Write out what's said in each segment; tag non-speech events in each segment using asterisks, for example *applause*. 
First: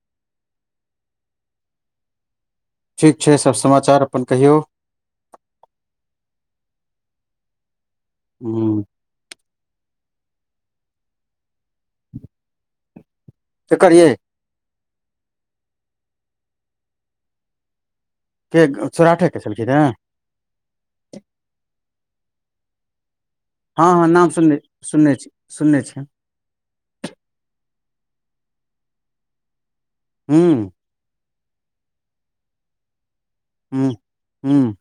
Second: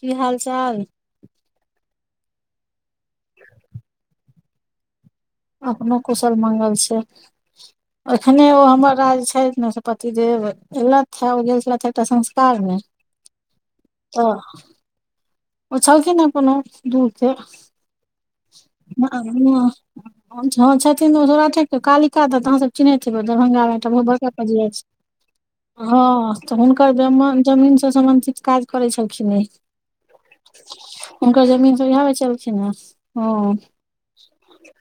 कि हाल- चाल। ठिक छै सब समाचार अपन कहियौ। अपनो कुशल मंगल छै, एखनो ओ ह हमर राहै छै औनऽ से पति देव एलैथ हे, ओ गेल छलैथ हेँ एकटा संस्कार मे। केकर यै। हाँ। ओछलखिन हेँ कोनो दूर के के सौराठे के छलखिन हे मामा। छथिन ओ सौराठे के कालिका दत, आहां सब चिनहैथ हेबै दरभंगा में एकटा हँ तऽ बहुत हँ नाम बड़का सुनने पंजीयार सुनने छी सुनने छथिन छियनि हाँ। तऽ हुनकर दमन -जमीन से सम्बंधित काज करै छलखिन इ। हूँ। हुनकर जमीन सब यैह बेचलखिन हेँ, हाँ। हू- हूँ।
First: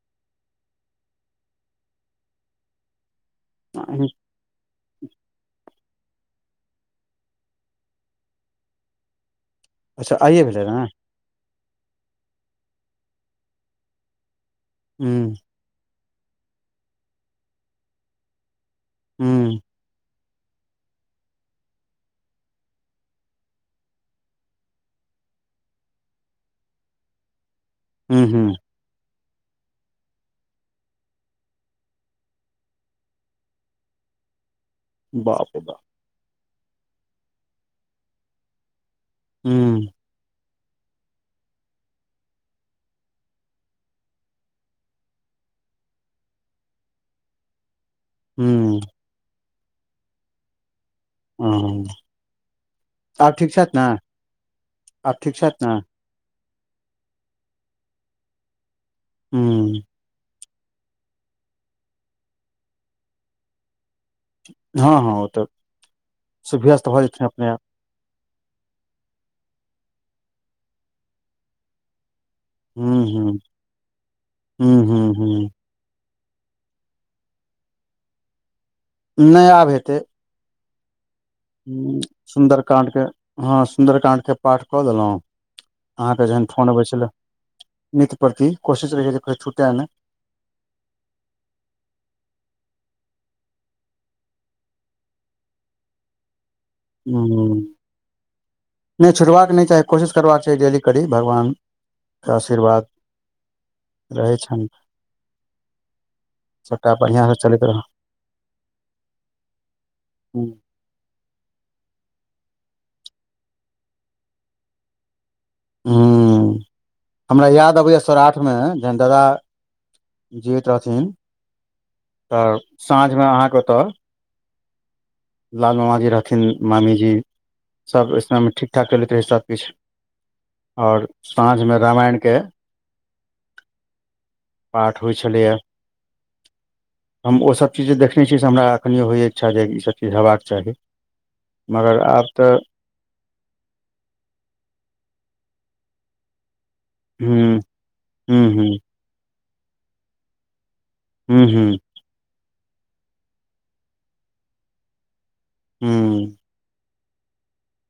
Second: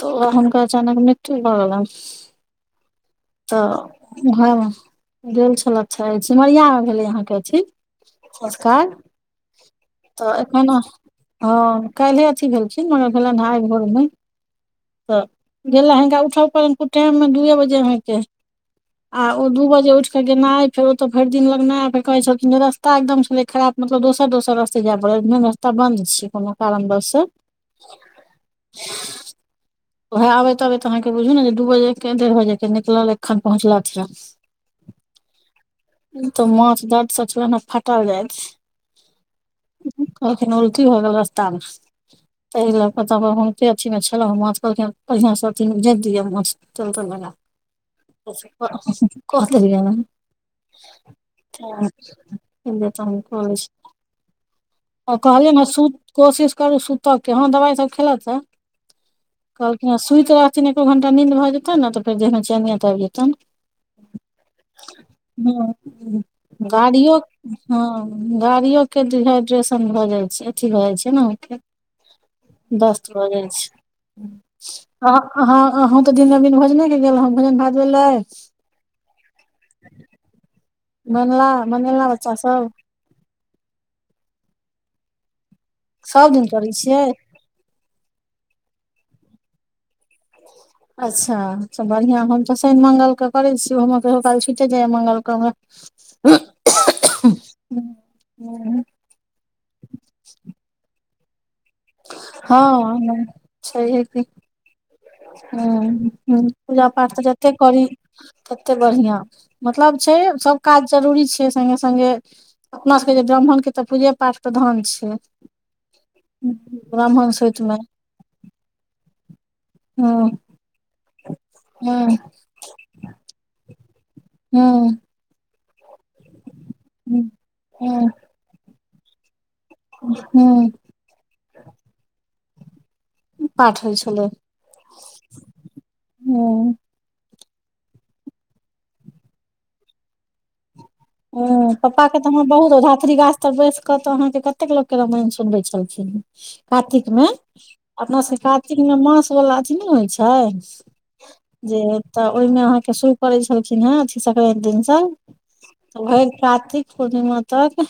तऽ ओ हुनकर अचानक मृत्यु भऽ गेलनि हूँ तऽ हाँ गेल छलैथ हेँ, सिमरिया में भेलै अहाँके अथि संस्कार। अच्छा तऽ आइए भेलै एखन ने हाँ, काइले अथी भेलखिन मगर भेलैन आइ भोर में। तऽ हूँ गेला हिनका उठल पड़लैन कुटाइममे दुए बजे अहाँके। आ ओ हूँ दू बजे उइठ फेर गेनाइ फेर ओतऽ भैर दिन लगनाइ, कहै छलखिन रस्ता एकदम छलै खराब मतलब दोसर त दोसर रास्ते जाए पड़ै, रास्ता बन्द छै कोनो कारण बस। हूँ -हूँ। उएह आबैत - आबैतऽ अहाँके बुझू ने जे, दू बजे के डेढ़ बजे के निकल एखन पहुचलथि हेँ। *inaudible* बापे रे बा तऽ माँछ दर्दसँ छलैन हे फाटल जाइत। हूँ। कहखिन उल्टी भऽ गेल रस्ता में, तहि लकऽ तऽ हुनके अथी मे छलौ हे कहलखिन कनि बढ़िआँसँ जइत दिअ तेल-तेल लगा हूँ के। कऽ देलयैन। हँ हाँ तनिदेर काम आब क ठीक लै छी, छथि ने आब ठीक कहलियैन छथि हे ने सुत कोशिश करू सुतऽ के, हाँ दबाई सब खेलथि हेँ। हूँ कहलखिन हाँ सुइत रहथिन एको घण्टा निन्द भऽ जेतैन ने, तऽ फेर देहमे चैनियत आबि जेतैन। हँ हँ ओ तऽ सुभ्यस्त भऽ गाड़ियो। जेथिन अपने आप हाँ गाड़ियो के डिहाइड्रेशन भऽ जाइ छै, अथी भऽ जाइ छै न अहाँके हूँ दस्त हूँ भगेल छै। हूँ हूँ अहं हूँ अहाँ अहूँ तऽ दिन मे दिन भोजने के गे, भोजन भात भेलैय। नै आब हेतै। भनला। सुंदरकांड के, हाँ सुंन्दरकाण्ड के पाठ कऽ लेलहुँ? अहाँके सब जहन दिन फोन करै अबै छियै छलै, नित प्रति कोशिश रहेए जे छुटे नै। *inaudible* अच्छा तऽ बढ़िआँ हम तऽ शइन मंगलकेँ करै छी हमरा कहियो काल छुइटे जाइए मंगलक हमरा *inaudible* ह्म्म *inaudible* नहि छुटबाक नहि चाही, कोशिश करबाक चाही डेली करी भगवान के आशीर्वाद हाँ छैये की रहै छनि हाँ हूं पूजा सबटा पाठ तऽ बढ़िआँ से जतेक चलैत रह करि। ते बढ़िया, मतलब छै ह सब काज जरूरी छै संगे संगे अपना सबके जे ब्राह्मण के तऽ पूजे पाठ प्रधान छै। ह्म्म ब्राह्मण हमरा सूतिमे याद अबैया सराठमे जन दादा हुं जियैत रहथिन हुं तऽ साँझ मे अहाँके ओतऽ हुम्म लाल मामाजी रहथिन, मामीजी हूँ हूँ सभ इयमे ठीक ठाक चलैत रहै सभकिछु ह्म्म और साँझमे रामायणके पठ होइ छले, पाठ होइ छलैया ह्म्म हम ओसभ चीज जे देखने छीयै से हमरा एखनिओ होइए इच्छा जे कि ईसभ चीज हेबाक चाही। हम्म मगर पप्पा के आब तऽ हम बहुत धथी गाछ तऽ बैस कतौहाँके कतेक लोक के रामायण सुनबे छलखिन। कार्तिक मे ह अपना ह सभके ह कातिकमे मासवला अथी नहि होइ छै? ह ह जे तऽ ओहिमे अहाँके शुरु करै छलखिन ह, अथी संक्रानंति दिन सब तऽ भेल हुं कारातिक पूर्णिमा तक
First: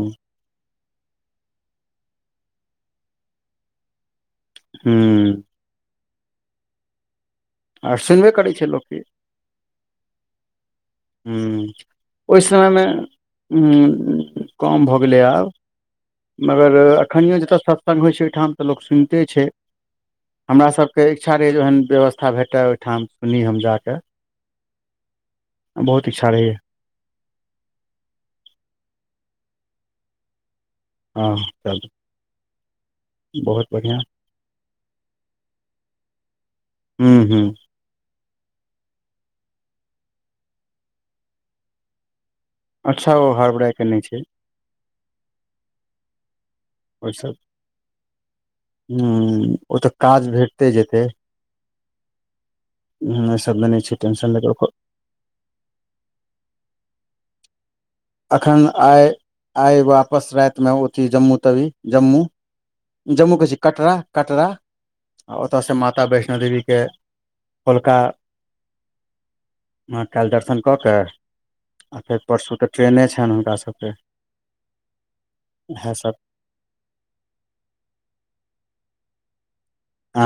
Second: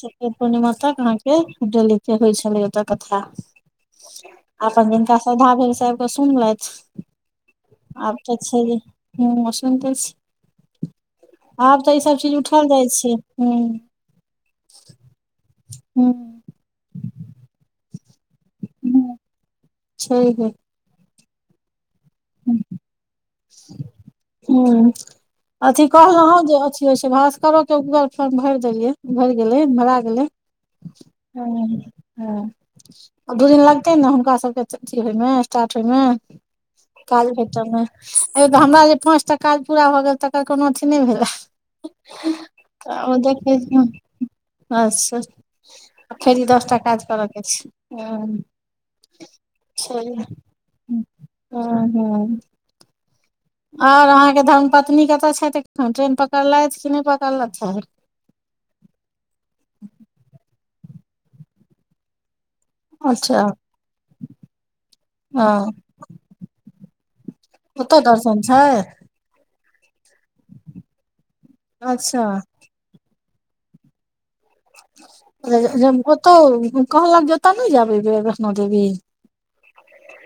श पूर्णिमा तक अह केडल के होइ छलै ओत कथा अपन जिनका हुं श्रधा भेल सब त सुनल आर *unintelligible* आब सुनबे त करै छै लोकके ह सुनते ह्म्म, चीज ओहि उठल समयमे जाइ छै हूँ कम भऽ गेलै आब। हूँ मगर अखनियो जतय सत्स्ग होइ छै, ओहिठाम तऽ लोक सुनिते छै। *unintelligible* हमरा सबके के इच्छा रहय जे ओहन व्यवथा भेटे ओहिठाम सुनी हम जाके। ह्म्म अथी बहुत इच्छा कहलहों रहैये जे होइ छै भास्करो के गूगल फोर्म भरि देलियै भरि गेलै भरा गेलै। हँ हुं तब हुं आ दू बहुत दिन लगतै बढ़ियां ने हुनका सभके अथी होयमे स्टार्ट होयमे? हुं कालाज हुं फटमे *unintelligible* तऽ हमरा जे पाँच टा काज पूरा भऽ गेल त का कोनो अथी नहि भेलय। अच्छा हड़बड़ाय के ओ नहि छै *unintelligible* अच्छा, फेर ई दस टा काज करयके छै? हाँ ह्म्म, ओ तऽ काज भेटते जेतै। हँ हँ सब ले नहि छै आओर टेंशन अहाँके लेकिन धर्म ओकर पत्नी कतऽ छथि अखन ट्रेन पकड़लथि कि नहि पकड़लथि हन? एखन आइ आइ वापस रातिमे ओती जम्मू तवी जम्मू। जम्मू अच्छा कहे छी कटरा कटरा। आ हँ ओतयसँ माता वैष्णो देवीके कोलहः का ओतऽ दर्शन छै माँ काल दर्शन कऽ कऽ आ अच्छा फेर परसू तऽ ट्रेने छनि हुनका सभके। ओतऽ कहल जे ओत नहि जैब आईबेर बैष्णो देवी। आ।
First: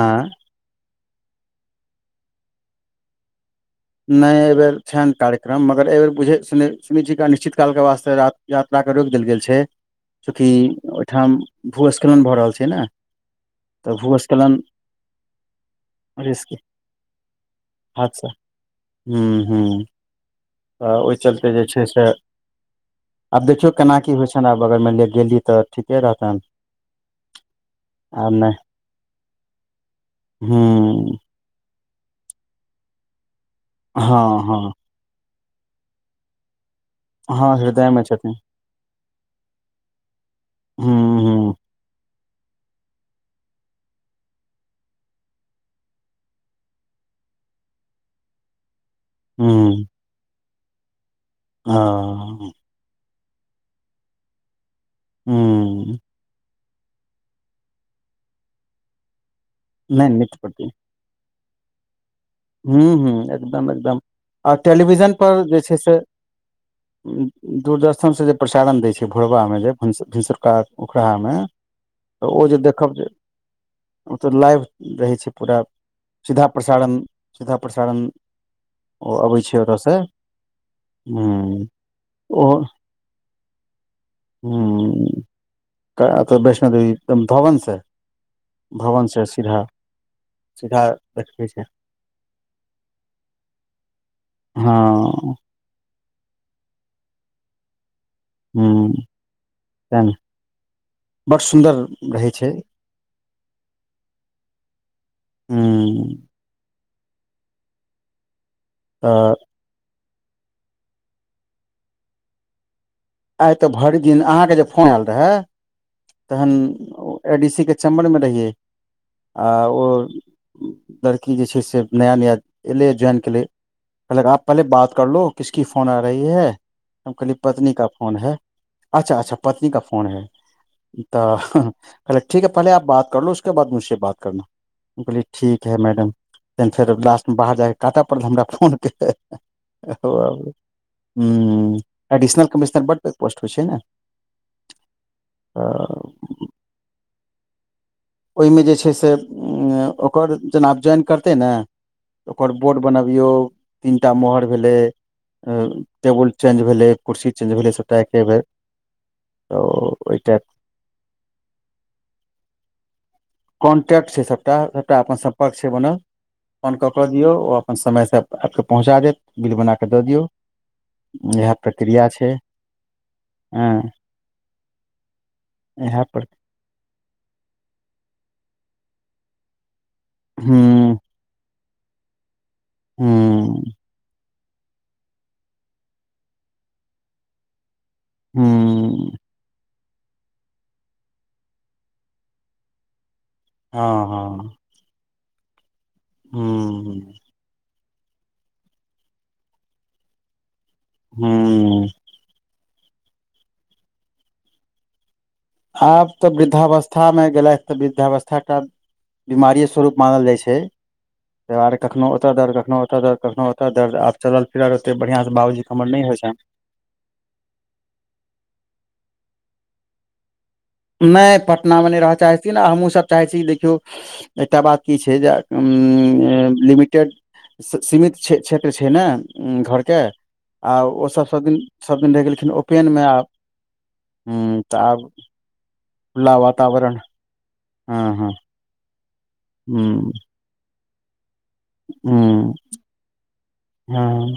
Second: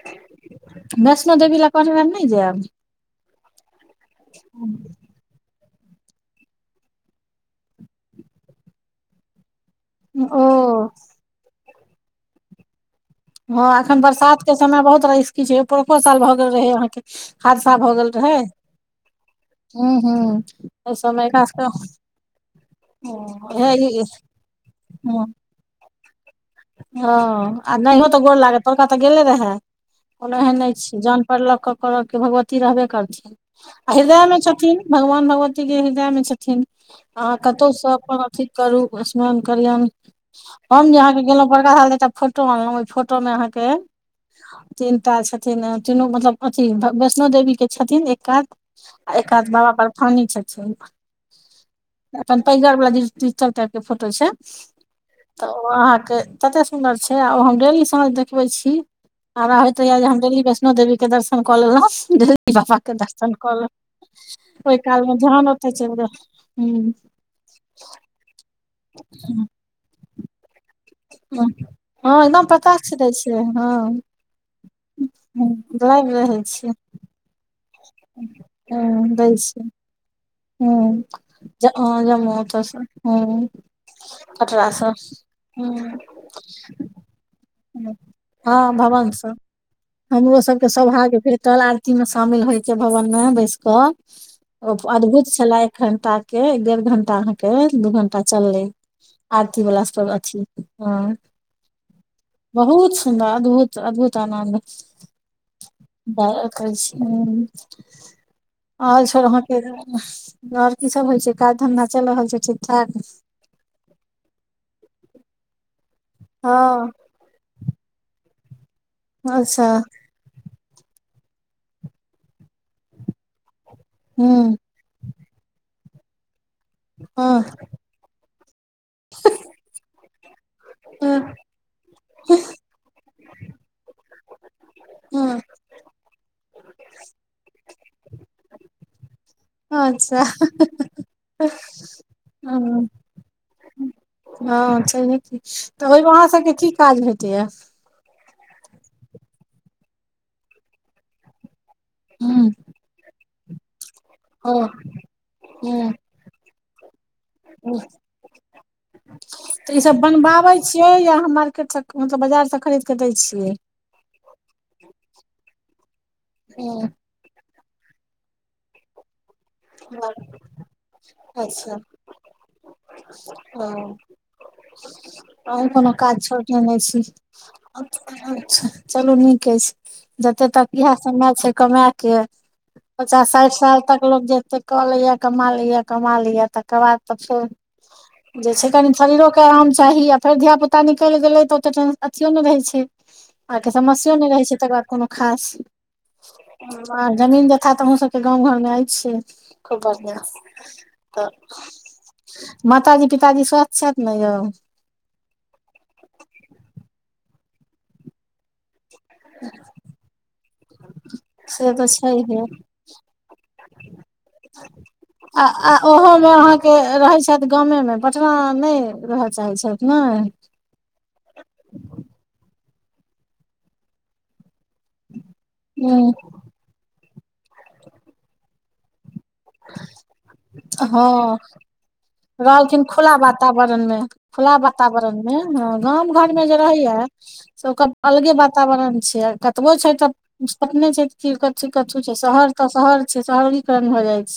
वैष्णो देवी ला कहने रहे नहि जेब। नहि एयबेर छन टार एकम मगर एहि बेर बुझ सु सुनै छी निश्चित कालके वास्ते यात्राक के रोकि देल गेल छै। ओ चूँकि ओहिठाम भूस्खलन भऽ रहल छै ने। हँ तऽ एखन बरसात के भूस्खलन समय बहुत रिस्की छै पोर्को साल भऽ गेल रिस्क रहै अहाँके। हादसा भ गेल रहै। हू, हू,। हँ। तऽ ओहि चलते जे छै से। आब हे देखियौ केना ई- की होइ छनि आब अगर मानिलिय गेली तऽ ठीके रहतनि। हँ आ नहितो तऽ आब गोर नहि लागत पोड़का तऽ गेले रहे कोनो एहन नहि छै हूँ जान पल कर के कर के भगवती रहबे करथिन आ हृदय मे हँ हँ छथिन। भगवान भगवती के हृदय मे छथिन आहा हँ कतौ स हृदय मे अपन छथिन अथि करू स्मरण करियोन हम हुं जे आहा के अथी। गेलों हुं पोरका साल जे एकटा फोटो अनलहुं ओहि फोटो में आहाँ के तीन टा छथिन तीनू मतलब अथी वैष्णो देवीके छथिन एक कात। एकाध बाबा हुं परफानी छथिन अपन हँ पैगर बला द टर टाइप के फोटो छै तऽ ओ हुं अहाँके। तते सुन्दर छै ओ हम डेली साँझ देखबै छी हमरा होइत या जे नहि हम नीक डेली प्रति वैष्णो देवी। दर्शन क लेलो। बाबा हुं के हुं दर्शन कऽ लेलो एकदम एकदम आ ओहि काल टेलीविजन मे पर ध्यान ओते चल ह दूरदर्शनसँ जे प्रसारण दै छै भोरहरबा मे जे भिनसुरका। ओकरामे हँ तऽ ओ एकदम जे प्रकाश देखब जे दै छै हँ ओ त लाइव की कहै छै पूरा लाइव रहै सीधा छै प्रसारण। सीधा प्रसारण हँ ओ दै अबै छै। ओतऽ से ह हुं जम जम ओ तऽस ह। कटरा स हुं ह अतऽ वैष्णो देवी एकदम भवन से ह। हँ भवन से स सीधा हमरो सबके सीधा सोभाग देखबै भेटल छै आर मे शामिल होइ छै भवन में बैस क ओ अद्भुत। हँ एक घंटा के डेढ़ घंटा अह के दू घंटा चललै हुं आरती वला सैह सब न अथ ह बड सुन्दर रहै छै बहुत। अद्भुत अद्भुत आनन्द हूँ आ तऽ छहके *unintelligible* आओर की सब होइ छै काज धंधा चल रहल छै ठीक ठाक? आइ तऽ भरि दिन अहाँके जे फोन आयल रहय तहन। हँ ए डी सी के चमबर मे रहियए आ अच्छा ओ लड़की जे छै से नया नया एले ज्वइन केले कहलक आप हूँ पहले बात करलो। किस क फोन आ रही है हम कहली हँ पतनी का फोन *unintelligible* त कहले हँ *unintelligible* कहलियै हँ ठीक *unintelligible* तन फेर लास्टमे बाहर जा कऽ काटय पड़ल हमरा फोनके। अच्छा हुं एडिशनल हँ कमिशनर बड पैघ पोस्ट होय छैय ने। हँ छैहे की तऽ ओयमे अहाँ सभके की काज भेटैया। ओयमे जे छैय से अं ओकर जेना आब ज्वाइन करतै ने हूँ ओकर बोर्ड बनबियौ तीनटा मोहर हँ भेलै हँ टेबल चेन्ज भेलै, कुर्सी चेन्ज भेलै हँ सबटा एके बेर त ओ तऽ ई सब ओय टाइप बनबाबै छियै यहाँ मार्केट स मतलब बाजार स खरीद सकय छियै। कॉन्टैक्ट छैय सबटा-सबटा अपन सम्पर्क छैय बनल फोन कऽ हँ कऽ दियौ ओ अपन समय से आइबके पहुँचा देत बिल बनाकऽ दऽ दियौ इहे अच्छा प्रक्रिया छ। एँ। तहुं कोनो पर काज छह। *unintelligible* छी चलू नीके अइछ। जते हूँ तक इहे समय छैय कमए के, पचास साइठ हूँ साल तक लोग जे कऽ लैए कमा लैए, कमा लैए तकर बाद त फेर जे छैय कनी हूँ शरीरोके आराम चाही आ फेर धीया पूता निकैल गेलै त ओते टें अथियो नै रहै छैय। आ कि हँ समस्यो नै रहै हँ छैय तकर बाद कोनो खास। हूँ जमीन जथा त अहुँ सब के गाँव घरमे अइछे खूब बढ़ियाँ त हूँ माताजी-पिताजी स्वस्थ छैथ ने यौ। आब त वृद्धावस्थामे गेलैथ त वृद्धावस्था क बीमारिए स्वरूप मानल जाइ छैय। तैय से दुआरे तऽ कखनो ओतऽ छैहे दर्द, कखनो ओतऽ दर्द, कखनो ओतऽ दर्द, आब चलल फिरल ओते बढ़ियाँ स बाबूजी क हमर नै होइ छैन। के रहै छैथ गामे मे, पटना नै रहय चाहै छैथ नय। नै पटनामे नै रहऽ चाहै छथिन आ हमु सब चाहै छी देखियौ एकटा बात की छैय जे हूँ लिमिटेड सीमित क्षेत्र छैय ने घरके आ ओ सब हँ सब दिन सब दिन रहि गेलखिन रहलखिन ओपेन मे खुला आब वातावरणमे, खुला ह तऽ आब वातावरणमे। हँ गाम खुला घरमे जे वातावरण रहैया से ओकर हँ हँ अलगे वातावरण छैय आ ह कतबो छैय त तखने छैय त की कथी कथु छैय, शहर त शहर छैय शहरीकरण ह भए जाय छैय। हँ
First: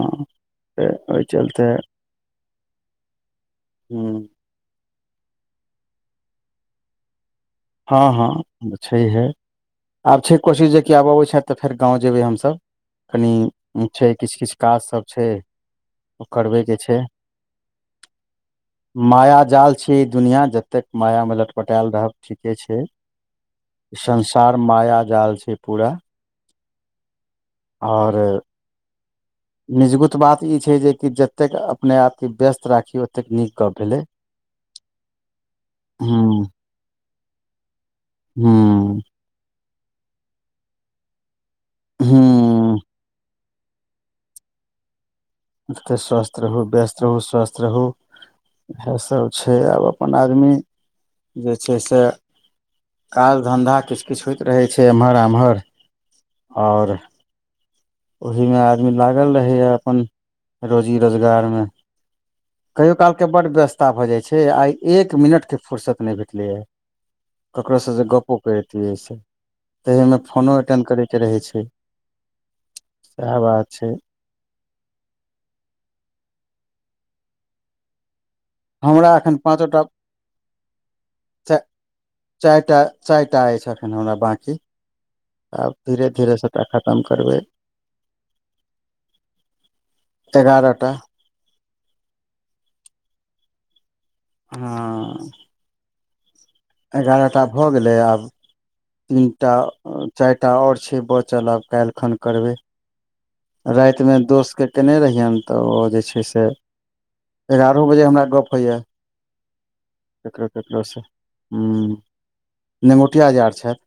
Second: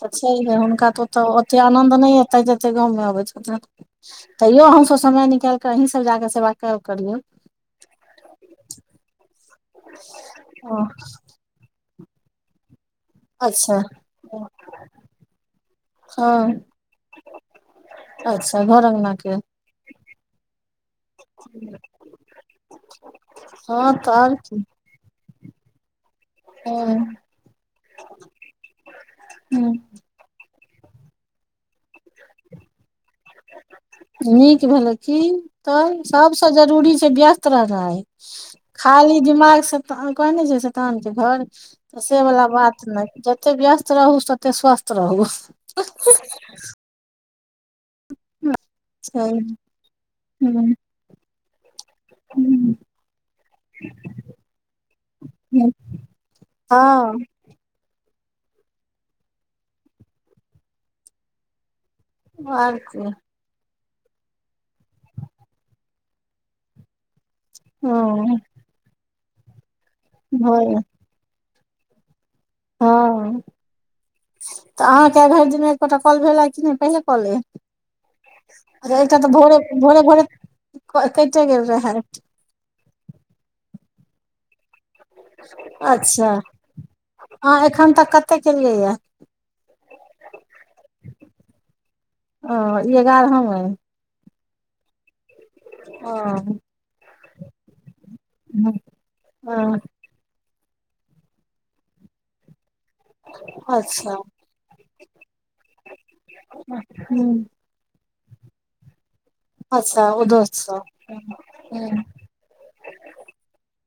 त छैयहे तऽ हुनका त ओतऽ ओहि ओतेक चलते आनन्द नै एतैन ओते जते गाँवमे अबैत हेतैन। ह तैयो अहुँसभ समय निकाइल कऽ अहीं सब जाके सेवा कैल करियौ। हँ- हँ छैहे। आब छैय कोशिश जे कि आब अबैय छैथ त फेर गाँव जेबै हमसभ। अच्छा कनि छैय किछ- किछ काज सब छैय ओ हँ करबैके छैय। अच्छा घर अङ्गनाके। इ दुनियाँ जतेक मायामे लटपटाएल रहब ठीके छैय, हँ तऽ आओर संसार की माया जाल छैय पूरा। हु। और हूँ निजगुत बात इ छैय जे कि ज जतेक अपने आपके व्यस्त राखी ओतेक नीक गप भेलै। नीक भेलै की तऽ सब हूँ स जरूरी छैय व्यस्त रहनाइ। हू। खाली दिमाग सैता कहने छैय सैतान के घर त से बला हूँ बात नै तते व्यस्त रहू, सते स्वस्थ रहु, तते स्वस्थ रहु, व्यस्त रहु, स्वस्थ रहु, इहेसब हँ छै आब अपन आदमी जे छै से काज-धंधा किछ-किछ होइत रहै छै‌ एम्हर आम्हर और हँ ओहिमे आदमी लागल रहैए अपन रोजी रोजगार में आर कहियो की कालके बड्ड व्यस्ता भऽ जाई छै, आई एक मिनटके फुरसत नहि भेटलैए, ककरोसँ जे हँ गप्पो करैतियै से तऽ एहिमे फोनो भऽ अटेंड करयके रहै छै हँ सएह बात छै तऽ अहाँके आई भरि दिन में एको टा कॉल भेलै कि नहि पहिले कॉल अए रइ हमरा एकटा तऽ एखन भोरे, पाँचोटा भोरे-भोरे कटे चा गेल रहै चारि टा चारिटा अएछ अखन हमरा बाकी आब अच्छा धीरे-धीरे सबटा खतम करबै अहाँ एखन तक कते केलियै ये एगारटा ओ ई एगारहम अए हँ ओ एगारटा भऽ गेलै आब तीनटा हँ अ चारि टा और छै बचल आब काल्हि खन करबै अच्छा राइतमे दोशके कयने रहियेन तऽ ओ जे छै से हूँ। एगा नौ बजे हमरा गोप होए यै अच्छा ओ ककरो दोस्त सब ककरोसँ हूं निगोटिया यार छथि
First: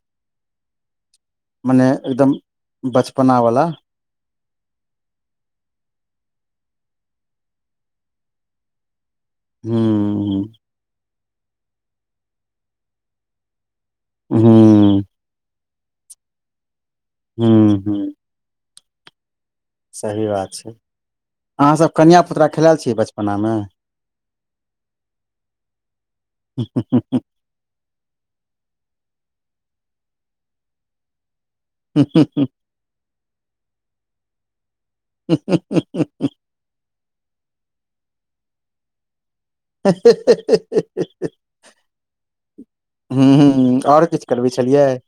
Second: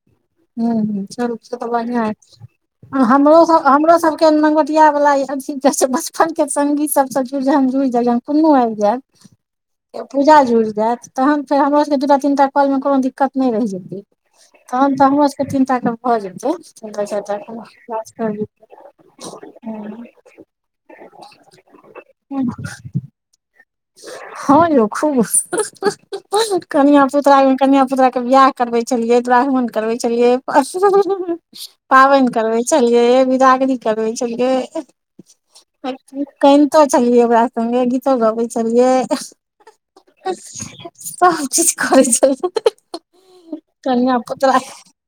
हु हु चलु से तऽ मने बढ़िआ एकदम एइ हमरो बचपना वाला सब हमरो सब नगोटिया बला आब छी जे बचपन के संगी सब स जुर जुड़ जयो कुनो आबि जेब *inaudible* हूं पूजा जुड़ि जैत तहन फेर हमरो सबके दू टा तीन टा कोल मे कोनो दिक्कत नहि रहि जेैते हु तऽ हमर सबके तीन टा कऽ भऽ जेतै तीनटा चारि हूँ हूँ कऽ *unintelligible* सही बात छै अहाँसब कनिया-पुतरा खेलेल छियै बचपनामे हँ यौ खूब कनिया-पुतरा में कनिया-पुतरा के बियाह करबे छलिये दुरागमन करबे छलियै पाबनि करबे छलिये विदागरी करबै छलिये हुहुहुहु कनितो छलियै ओकरा संगे गीतो गबै छलियै सब किछ करै छलिये हूँ आओर किछु करबै कनिया-पुतरा, छलियै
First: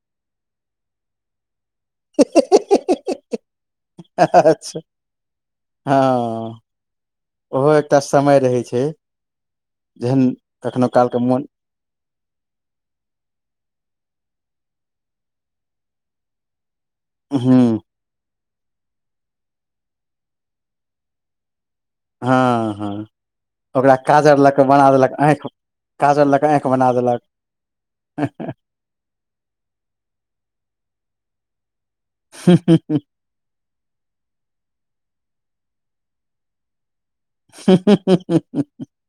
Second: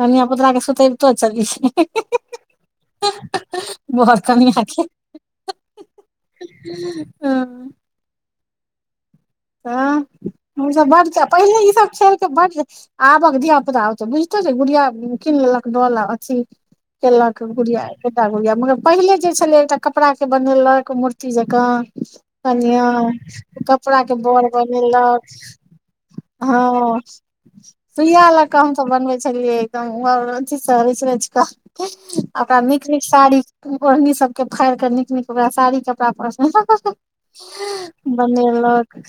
कनिया-पुतरा के सुतैबतो छलिये बर हेहेहेहेहेहे कनिया अच्छा के हँ हँ ओहो एकटा समय रहै छै तँ जेहन हमसब कखनो काल बडके के च मोन पहिनेे ईसब खेल बडु आबक धिया-पुता आब तऽ बुझतै छय गुड़िया किन लेलक डौल आ अथी केलक हूँ गुड़िया एकटा गुड़िया मगर पहिले जे छले एकटा कपड़ा के बनेलक मूर्ति जकाँ हँ कनिया हँ ओकरा कपड़ा के काजर बोर लऽ कऽ बना देलक बनेलक आँखि काजर लऽ कऽ आँखि बना हऽ देलक सुइया लक हम हम बनबै छलियै एकदम सऽ रचि-रचि कऽ आ ओकरा निक-नीक साड़ी ओढ़नी सबके फाड़ि कऽ नीक-नीक ओकरा साड़ी कपड़ा पहि हहह बनेलक।